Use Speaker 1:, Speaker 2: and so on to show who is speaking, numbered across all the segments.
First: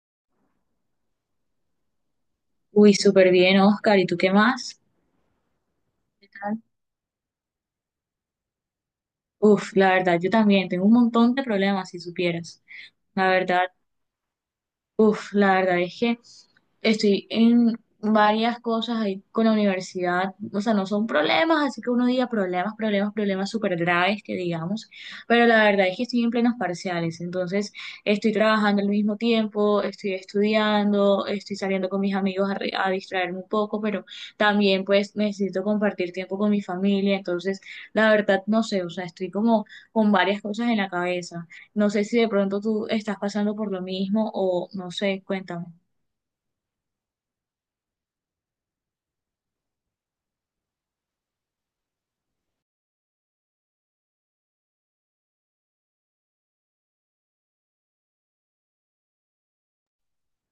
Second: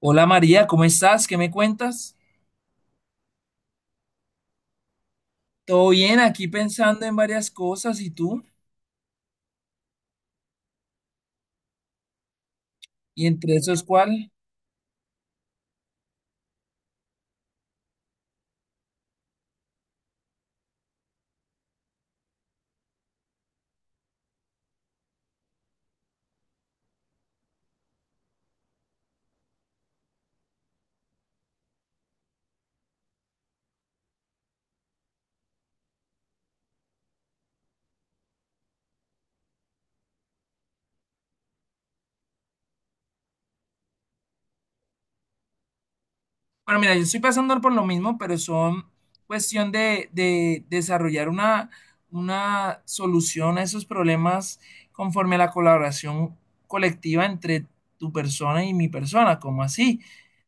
Speaker 1: Hola María, ¿cómo estás? ¿Qué me cuentas?
Speaker 2: Uy, súper bien, Oscar. ¿Y tú qué más?
Speaker 1: Todo bien,
Speaker 2: ¿Qué
Speaker 1: aquí
Speaker 2: tal?
Speaker 1: pensando en varias cosas, ¿y tú?
Speaker 2: Uf, la verdad, yo también tengo un montón de problemas, si supieras.
Speaker 1: ¿Y
Speaker 2: La
Speaker 1: entre
Speaker 2: verdad,
Speaker 1: esos cuál?
Speaker 2: Uf, la verdad es que estoy en varias cosas ahí con la universidad, o sea, no son problemas, así que uno diga problemas, problemas, problemas súper graves que digamos, pero la verdad es que estoy en plenos parciales, entonces estoy trabajando al mismo tiempo, estoy estudiando, estoy saliendo con mis amigos a, a distraerme un poco, pero también pues necesito compartir tiempo con mi familia, entonces la verdad no sé, o sea, estoy como con varias cosas en la cabeza. No sé si de pronto tú estás pasando por lo mismo o no sé, cuéntame.
Speaker 1: Bueno, mira, yo estoy pasando por lo mismo, pero son cuestión de desarrollar una solución a esos problemas conforme a la colaboración colectiva entre tu persona y mi persona, como así.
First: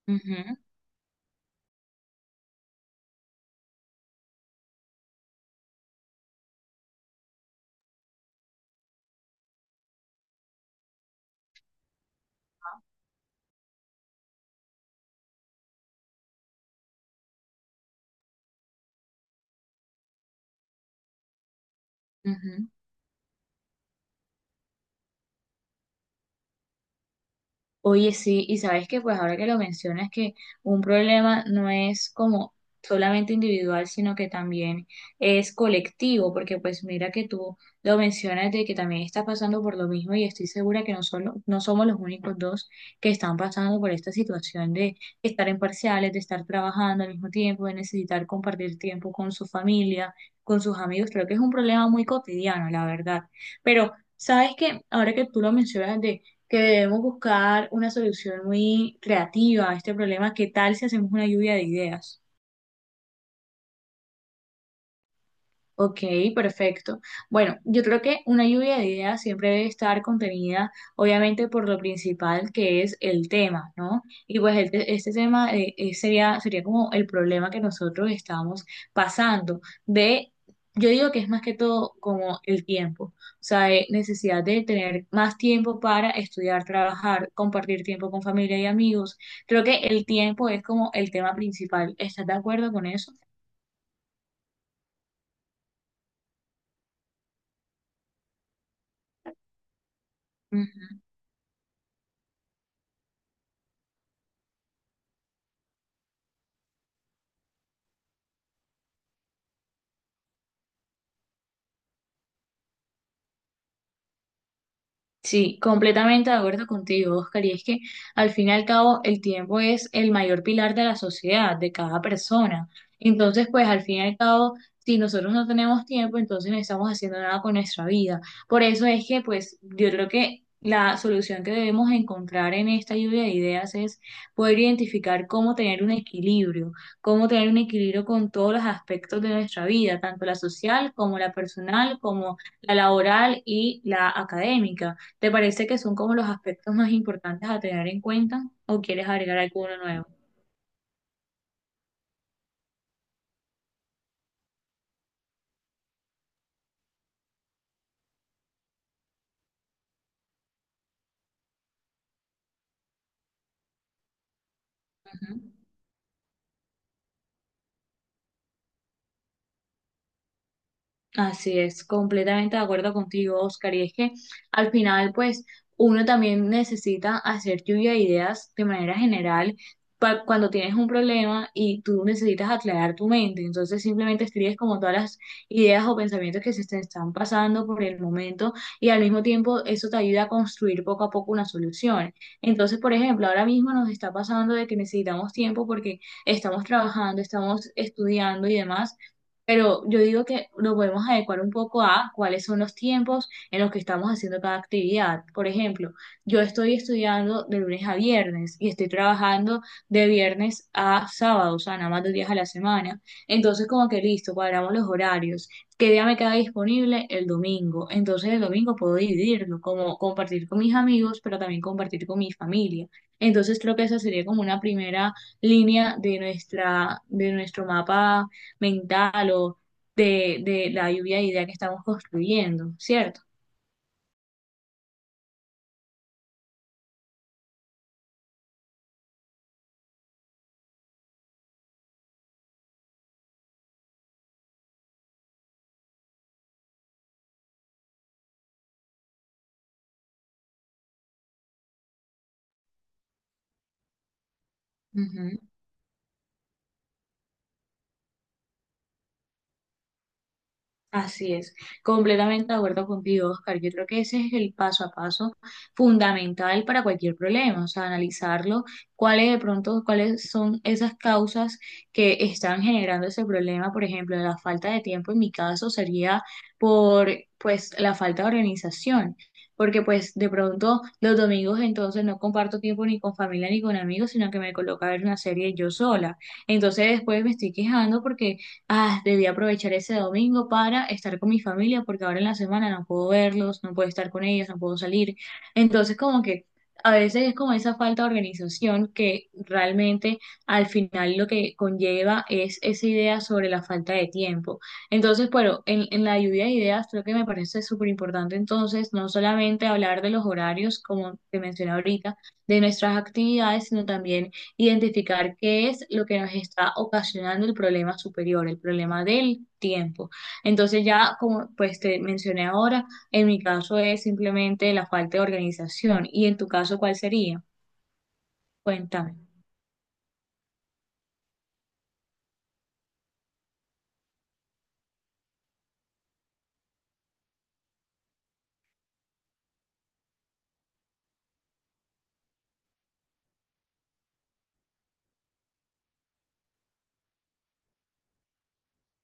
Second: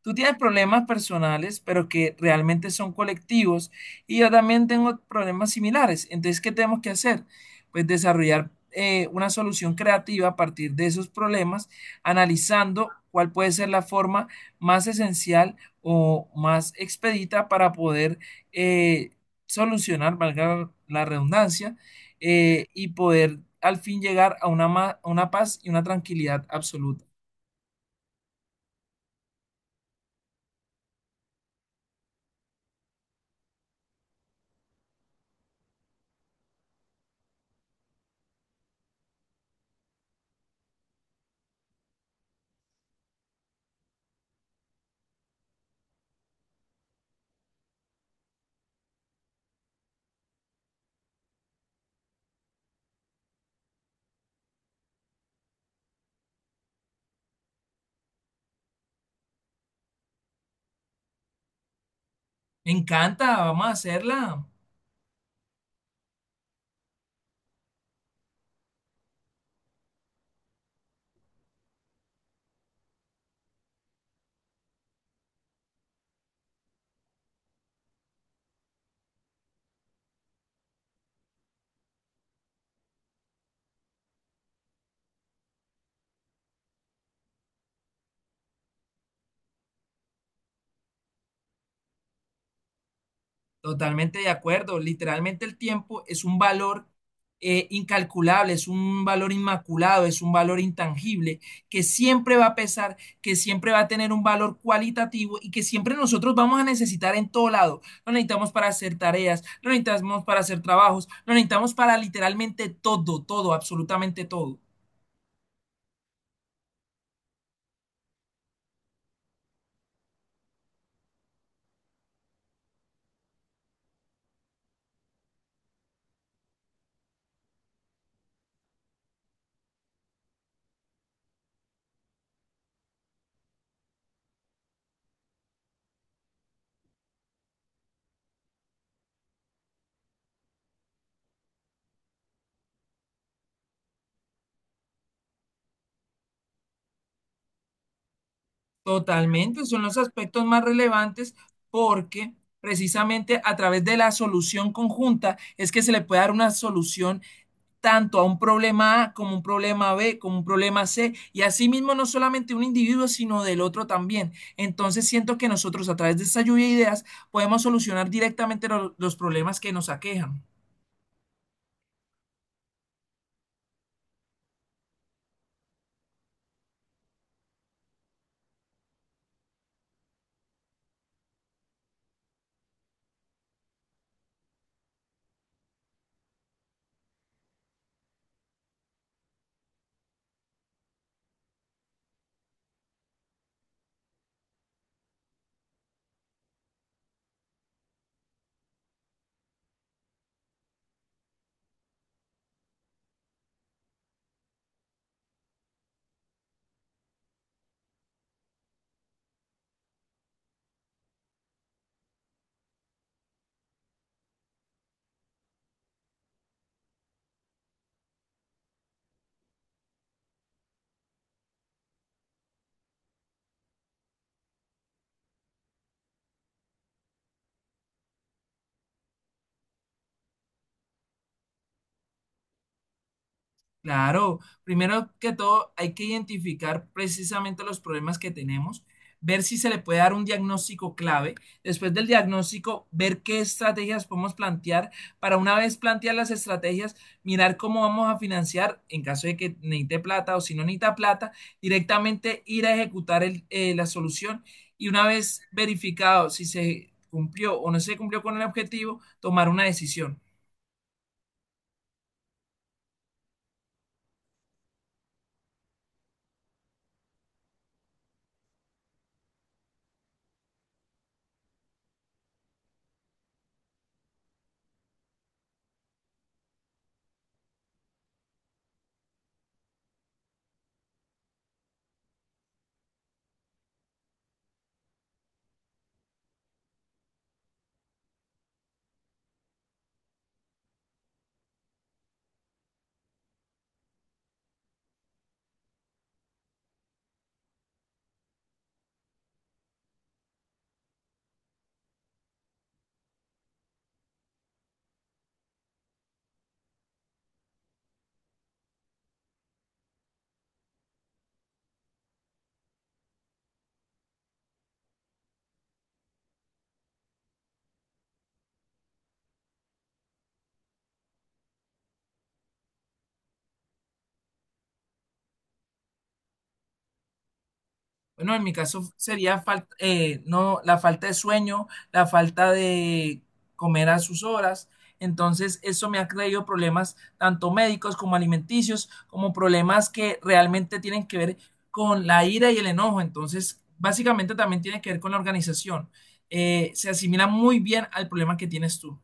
Speaker 1: Tú tienes
Speaker 2: Ujú,
Speaker 1: problemas personales, pero que realmente son colectivos, y yo también tengo problemas similares. Entonces, ¿qué tenemos que hacer? Pues desarrollar una solución creativa a partir de esos problemas, analizando cuál puede ser la forma más esencial o más expedita para poder eh, solucionar, valga la redundancia,
Speaker 2: ujú.
Speaker 1: y poder al fin llegar a una, a una paz y una tranquilidad absoluta.
Speaker 2: Oye, sí, y sabes que pues ahora que lo mencionas que un problema no es como solamente individual, sino que también es colectivo, porque pues mira que tú lo mencionas de que también estás pasando por lo mismo y estoy segura que no solo, no somos los únicos dos que están pasando por esta situación de estar en parciales, de estar trabajando al mismo tiempo, de necesitar compartir tiempo con su familia, con sus amigos. Creo que es un problema muy cotidiano, la verdad. Pero sabes que ahora que tú lo mencionas que debemos buscar una solución muy creativa a este problema. ¿Qué tal si hacemos una lluvia de ideas?
Speaker 1: Me encanta, vamos a hacerla.
Speaker 2: Ok, perfecto. Bueno, yo creo que una lluvia de ideas siempre debe estar contenida, obviamente, por lo principal que es el tema, ¿no? Y pues el este tema sería como el problema que nosotros estamos pasando de, yo digo que es más que todo como el tiempo, o sea, necesidad de tener más tiempo para estudiar, trabajar, compartir tiempo con familia y amigos. Creo que el tiempo es como el tema principal. ¿Estás de acuerdo con eso?
Speaker 1: Totalmente de acuerdo. Literalmente el tiempo es un valor incalculable, es un valor inmaculado, es un valor intangible que siempre va a pesar, que siempre va a tener un valor cualitativo y que siempre nosotros vamos a necesitar en todo lado. Lo necesitamos para hacer tareas, lo necesitamos para hacer trabajos, lo necesitamos para literalmente todo, todo, absolutamente todo.
Speaker 2: Sí, completamente de acuerdo contigo, Oscar. Y es que al fin y al cabo el tiempo es el mayor pilar de la sociedad, de cada persona. Entonces, pues al fin y al cabo, si nosotros no tenemos tiempo, entonces no estamos haciendo nada con nuestra vida. Por eso es que, pues, yo creo que la solución que debemos encontrar en esta lluvia de ideas es poder identificar cómo tener un equilibrio, cómo tener un equilibrio con todos los aspectos de nuestra vida, tanto la social como la personal, como la laboral y la académica. ¿Te parece que son como los aspectos más importantes a tener en cuenta o quieres agregar
Speaker 1: Totalmente,
Speaker 2: alguno
Speaker 1: son los
Speaker 2: nuevo?
Speaker 1: aspectos más relevantes porque precisamente a través de la solución conjunta es que se le puede dar una solución tanto a un problema A como un problema B, como un problema C, y asimismo no solamente un individuo, sino del otro también. Entonces siento que
Speaker 2: Ujú.
Speaker 1: nosotros a través de esta lluvia de ideas podemos solucionar directamente los problemas que nos aquejan.
Speaker 2: Así es, completamente de acuerdo contigo, Oscar. Y es que al final, pues, uno también necesita hacer lluvia de ideas de manera general cuando tienes un problema y tú necesitas aclarar tu mente. Entonces, simplemente escribes como todas las ideas o pensamientos que se te están pasando por el momento y al mismo tiempo eso te ayuda a construir poco a poco una solución. Entonces, por ejemplo, ahora mismo nos está pasando de que necesitamos tiempo porque estamos trabajando, estamos estudiando y demás pero yo digo que nos podemos adecuar un poco a cuáles son los tiempos en los que estamos haciendo cada actividad. Por ejemplo, yo estoy estudiando de lunes a viernes y estoy trabajando de viernes a sábado, o sea, nada más 2 días a la semana. Entonces, como que listo, cuadramos los horarios. ¿Qué día me queda disponible? El domingo. Entonces, el domingo puedo dividirlo, como compartir con mis amigos, pero también compartir con mi familia. Entonces, creo que esa sería como una primera línea de nuestra, de nuestro mapa mental o de la lluvia de idea que estamos construyendo, ¿cierto?
Speaker 1: Claro, primero que todo hay que identificar precisamente los problemas que tenemos, ver si se le puede dar un diagnóstico clave, después del diagnóstico ver qué estrategias podemos plantear, para una vez plantear las estrategias, mirar cómo vamos a financiar en caso de que necesite plata o si no necesita plata, directamente ir a ejecutar la solución y una
Speaker 2: Ujú.
Speaker 1: vez verificado si se cumplió o no se cumplió con el objetivo, tomar una decisión.
Speaker 2: Así es, completamente de acuerdo contigo, Oscar. Yo creo que ese es el paso a paso fundamental para cualquier problema, o sea, analizarlo, cuáles de pronto, cuáles son esas causas que están generando ese problema, por ejemplo, la falta de tiempo en mi caso sería por, pues, la falta de organización, porque pues de pronto los domingos entonces no comparto tiempo ni con familia ni con amigos, sino que me coloco a ver una serie yo sola. Entonces después me estoy quejando porque Ah, debí aprovechar ese domingo para estar con mi familia porque ahora en la semana no puedo verlos, no puedo estar con ellos, no puedo salir. Entonces, como que a veces es como esa falta de organización que realmente al final lo que conlleva es esa idea sobre la falta de tiempo. Entonces, bueno, en la lluvia de ideas creo que me parece súper importante entonces no solamente hablar de los horarios, como te mencioné ahorita, de nuestras actividades, sino también identificar qué es lo que nos está ocasionando el problema superior, el problema del tiempo. Entonces ya, como pues te mencioné ahora, en mi caso es simplemente la falta de organización. ¿Y en tu caso cuál sería?
Speaker 1: Bueno, en mi caso
Speaker 2: Cuéntame.
Speaker 1: sería no, la falta de sueño, la falta de comer a sus horas. Entonces, eso me ha traído problemas tanto médicos como alimenticios, como problemas que realmente tienen que ver con la ira y el enojo. Entonces, básicamente también tiene que ver con la organización. Se asimila muy bien al problema que tienes tú.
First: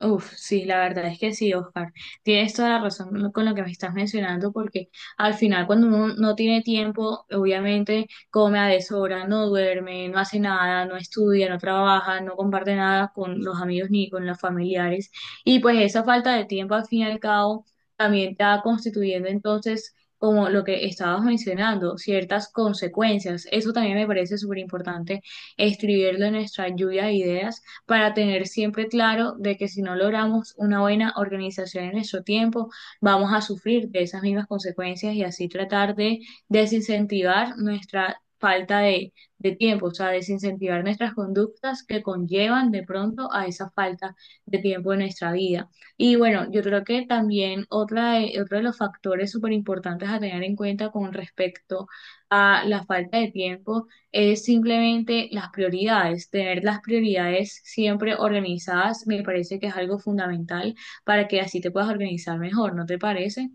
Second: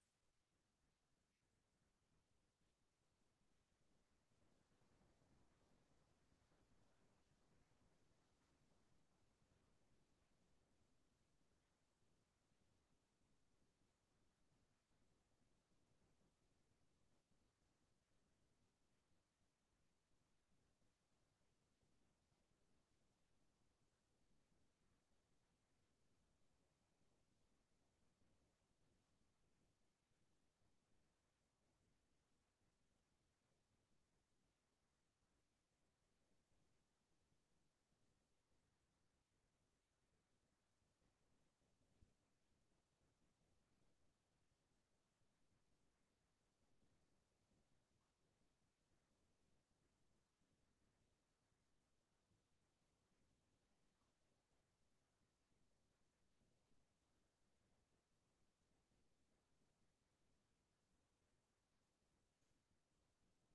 Speaker 2: Uf, sí, la verdad es que sí, Oscar. Tienes toda la razón con lo que me estás mencionando, porque al final cuando uno no tiene tiempo, obviamente come a deshora, no duerme, no hace nada, no estudia, no trabaja, no comparte nada con los amigos ni con los familiares. Y pues esa falta de tiempo al fin y al cabo también está constituyendo entonces, como lo que estabas mencionando, ciertas consecuencias. Eso también me parece súper importante escribirlo en nuestra lluvia de ideas para tener siempre claro de que si no logramos una buena organización en nuestro tiempo, vamos a sufrir de esas mismas consecuencias y así tratar de desincentivar nuestra falta de tiempo, o sea, desincentivar nuestras conductas que conllevan de pronto a esa falta de tiempo en nuestra vida. Y bueno, yo creo que también otra de, otro de los factores súper importantes a tener en cuenta con respecto a la falta de tiempo es simplemente las prioridades. Tener las prioridades siempre organizadas me parece que es algo fundamental para que así te puedas organizar mejor, ¿no te parece?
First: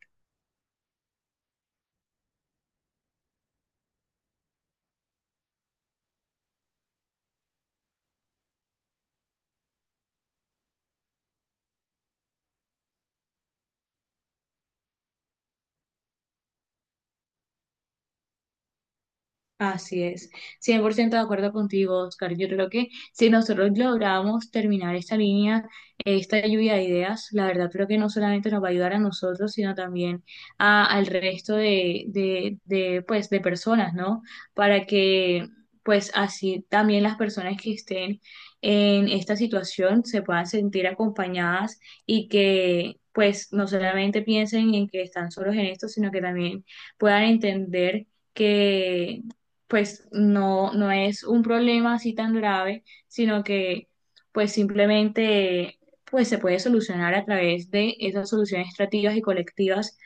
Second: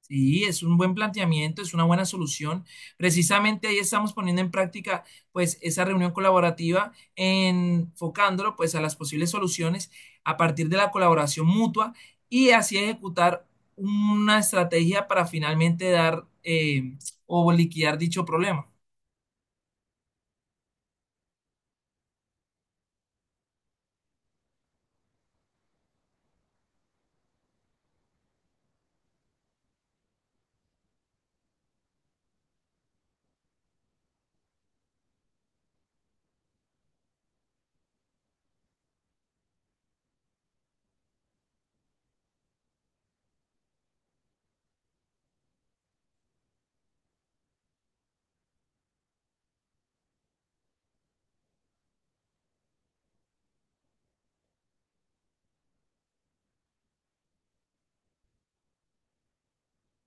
Speaker 1: Sí, es un buen planteamiento, es una buena solución. Precisamente ahí estamos poniendo en práctica pues esa reunión colaborativa, enfocándolo pues a las posibles soluciones a partir de la colaboración mutua y así ejecutar una estrategia para finalmente dar o liquidar dicho problema.
Speaker 2: Así es, 100% de acuerdo contigo, Oscar. Yo creo que si nosotros logramos terminar esta línea, esta lluvia de ideas, la verdad creo que no solamente nos va a ayudar a nosotros, sino también al resto pues, de personas, ¿no? Para que, pues, así también las personas que estén en esta situación se puedan sentir acompañadas y que, pues, no solamente piensen en que están solos en esto, sino que también puedan entender que pues no, no es un problema así tan grave, sino que pues simplemente pues se puede solucionar a través de esas soluciones estrategas y colectivas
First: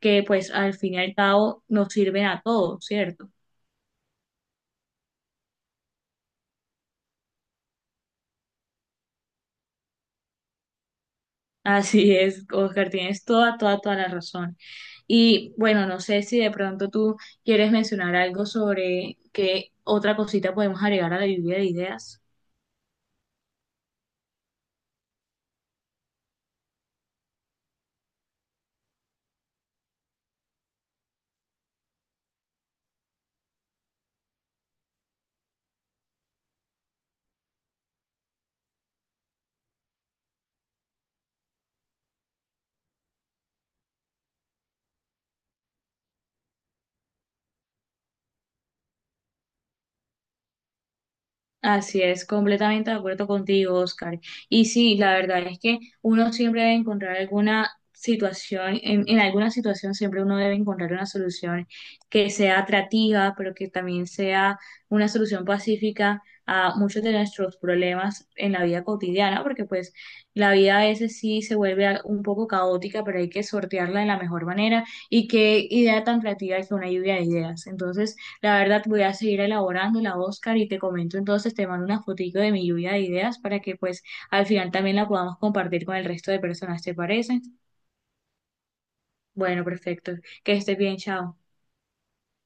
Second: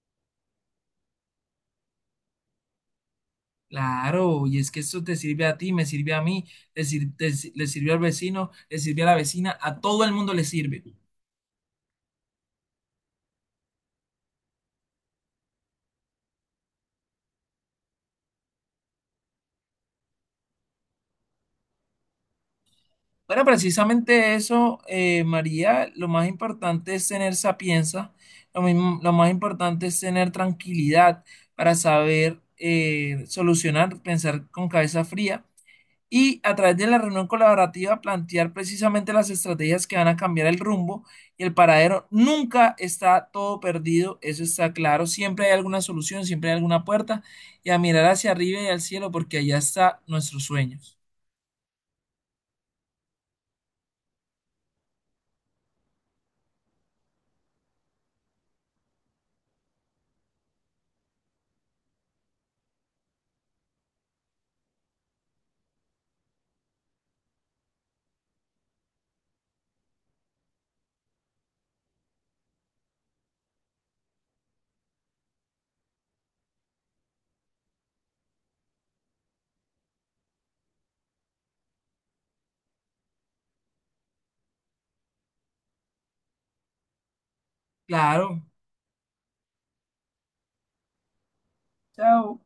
Speaker 2: que pues al fin y al cabo nos sirven a todos, ¿cierto?
Speaker 1: Claro, y es que esto te sirve a ti, me sirve a mí, le sir- te- si-, le sirve al vecino, le sirve a la vecina, a todo el mundo le sirve.
Speaker 2: Así es, Oscar, tienes toda, toda, toda la razón. Y bueno, no sé si de pronto tú quieres mencionar algo sobre qué otra cosita podemos agregar a la lluvia de ideas.
Speaker 1: Bueno, precisamente eso, María, lo más importante es tener sapienza, lo mismo, lo más importante es tener tranquilidad para saber solucionar, pensar con cabeza fría y a través de la reunión colaborativa plantear precisamente las estrategias que van a cambiar el rumbo y el paradero. Nunca está todo perdido, eso está claro, siempre hay alguna solución, siempre hay alguna puerta y a mirar hacia arriba y al cielo porque allá está nuestros sueños.
Speaker 2: Así es, completamente de acuerdo contigo, Oscar. Y sí, la verdad es que uno siempre debe encontrar alguna situación, en alguna situación siempre uno debe encontrar una solución que sea atractiva, pero que también sea una solución pacífica a muchos de nuestros problemas en la vida cotidiana, porque pues la vida a veces sí se vuelve un poco caótica, pero hay que sortearla de la mejor manera. Y qué idea tan creativa que una lluvia de ideas. Entonces, la verdad, voy a seguir elaborando la Oscar y te comento entonces, te mando una fotico de mi lluvia de ideas para que pues al final también la podamos compartir con el resto de personas, ¿te parece?
Speaker 1: Claro,
Speaker 2: Bueno, perfecto. Que estés bien, chao.
Speaker 1: chao.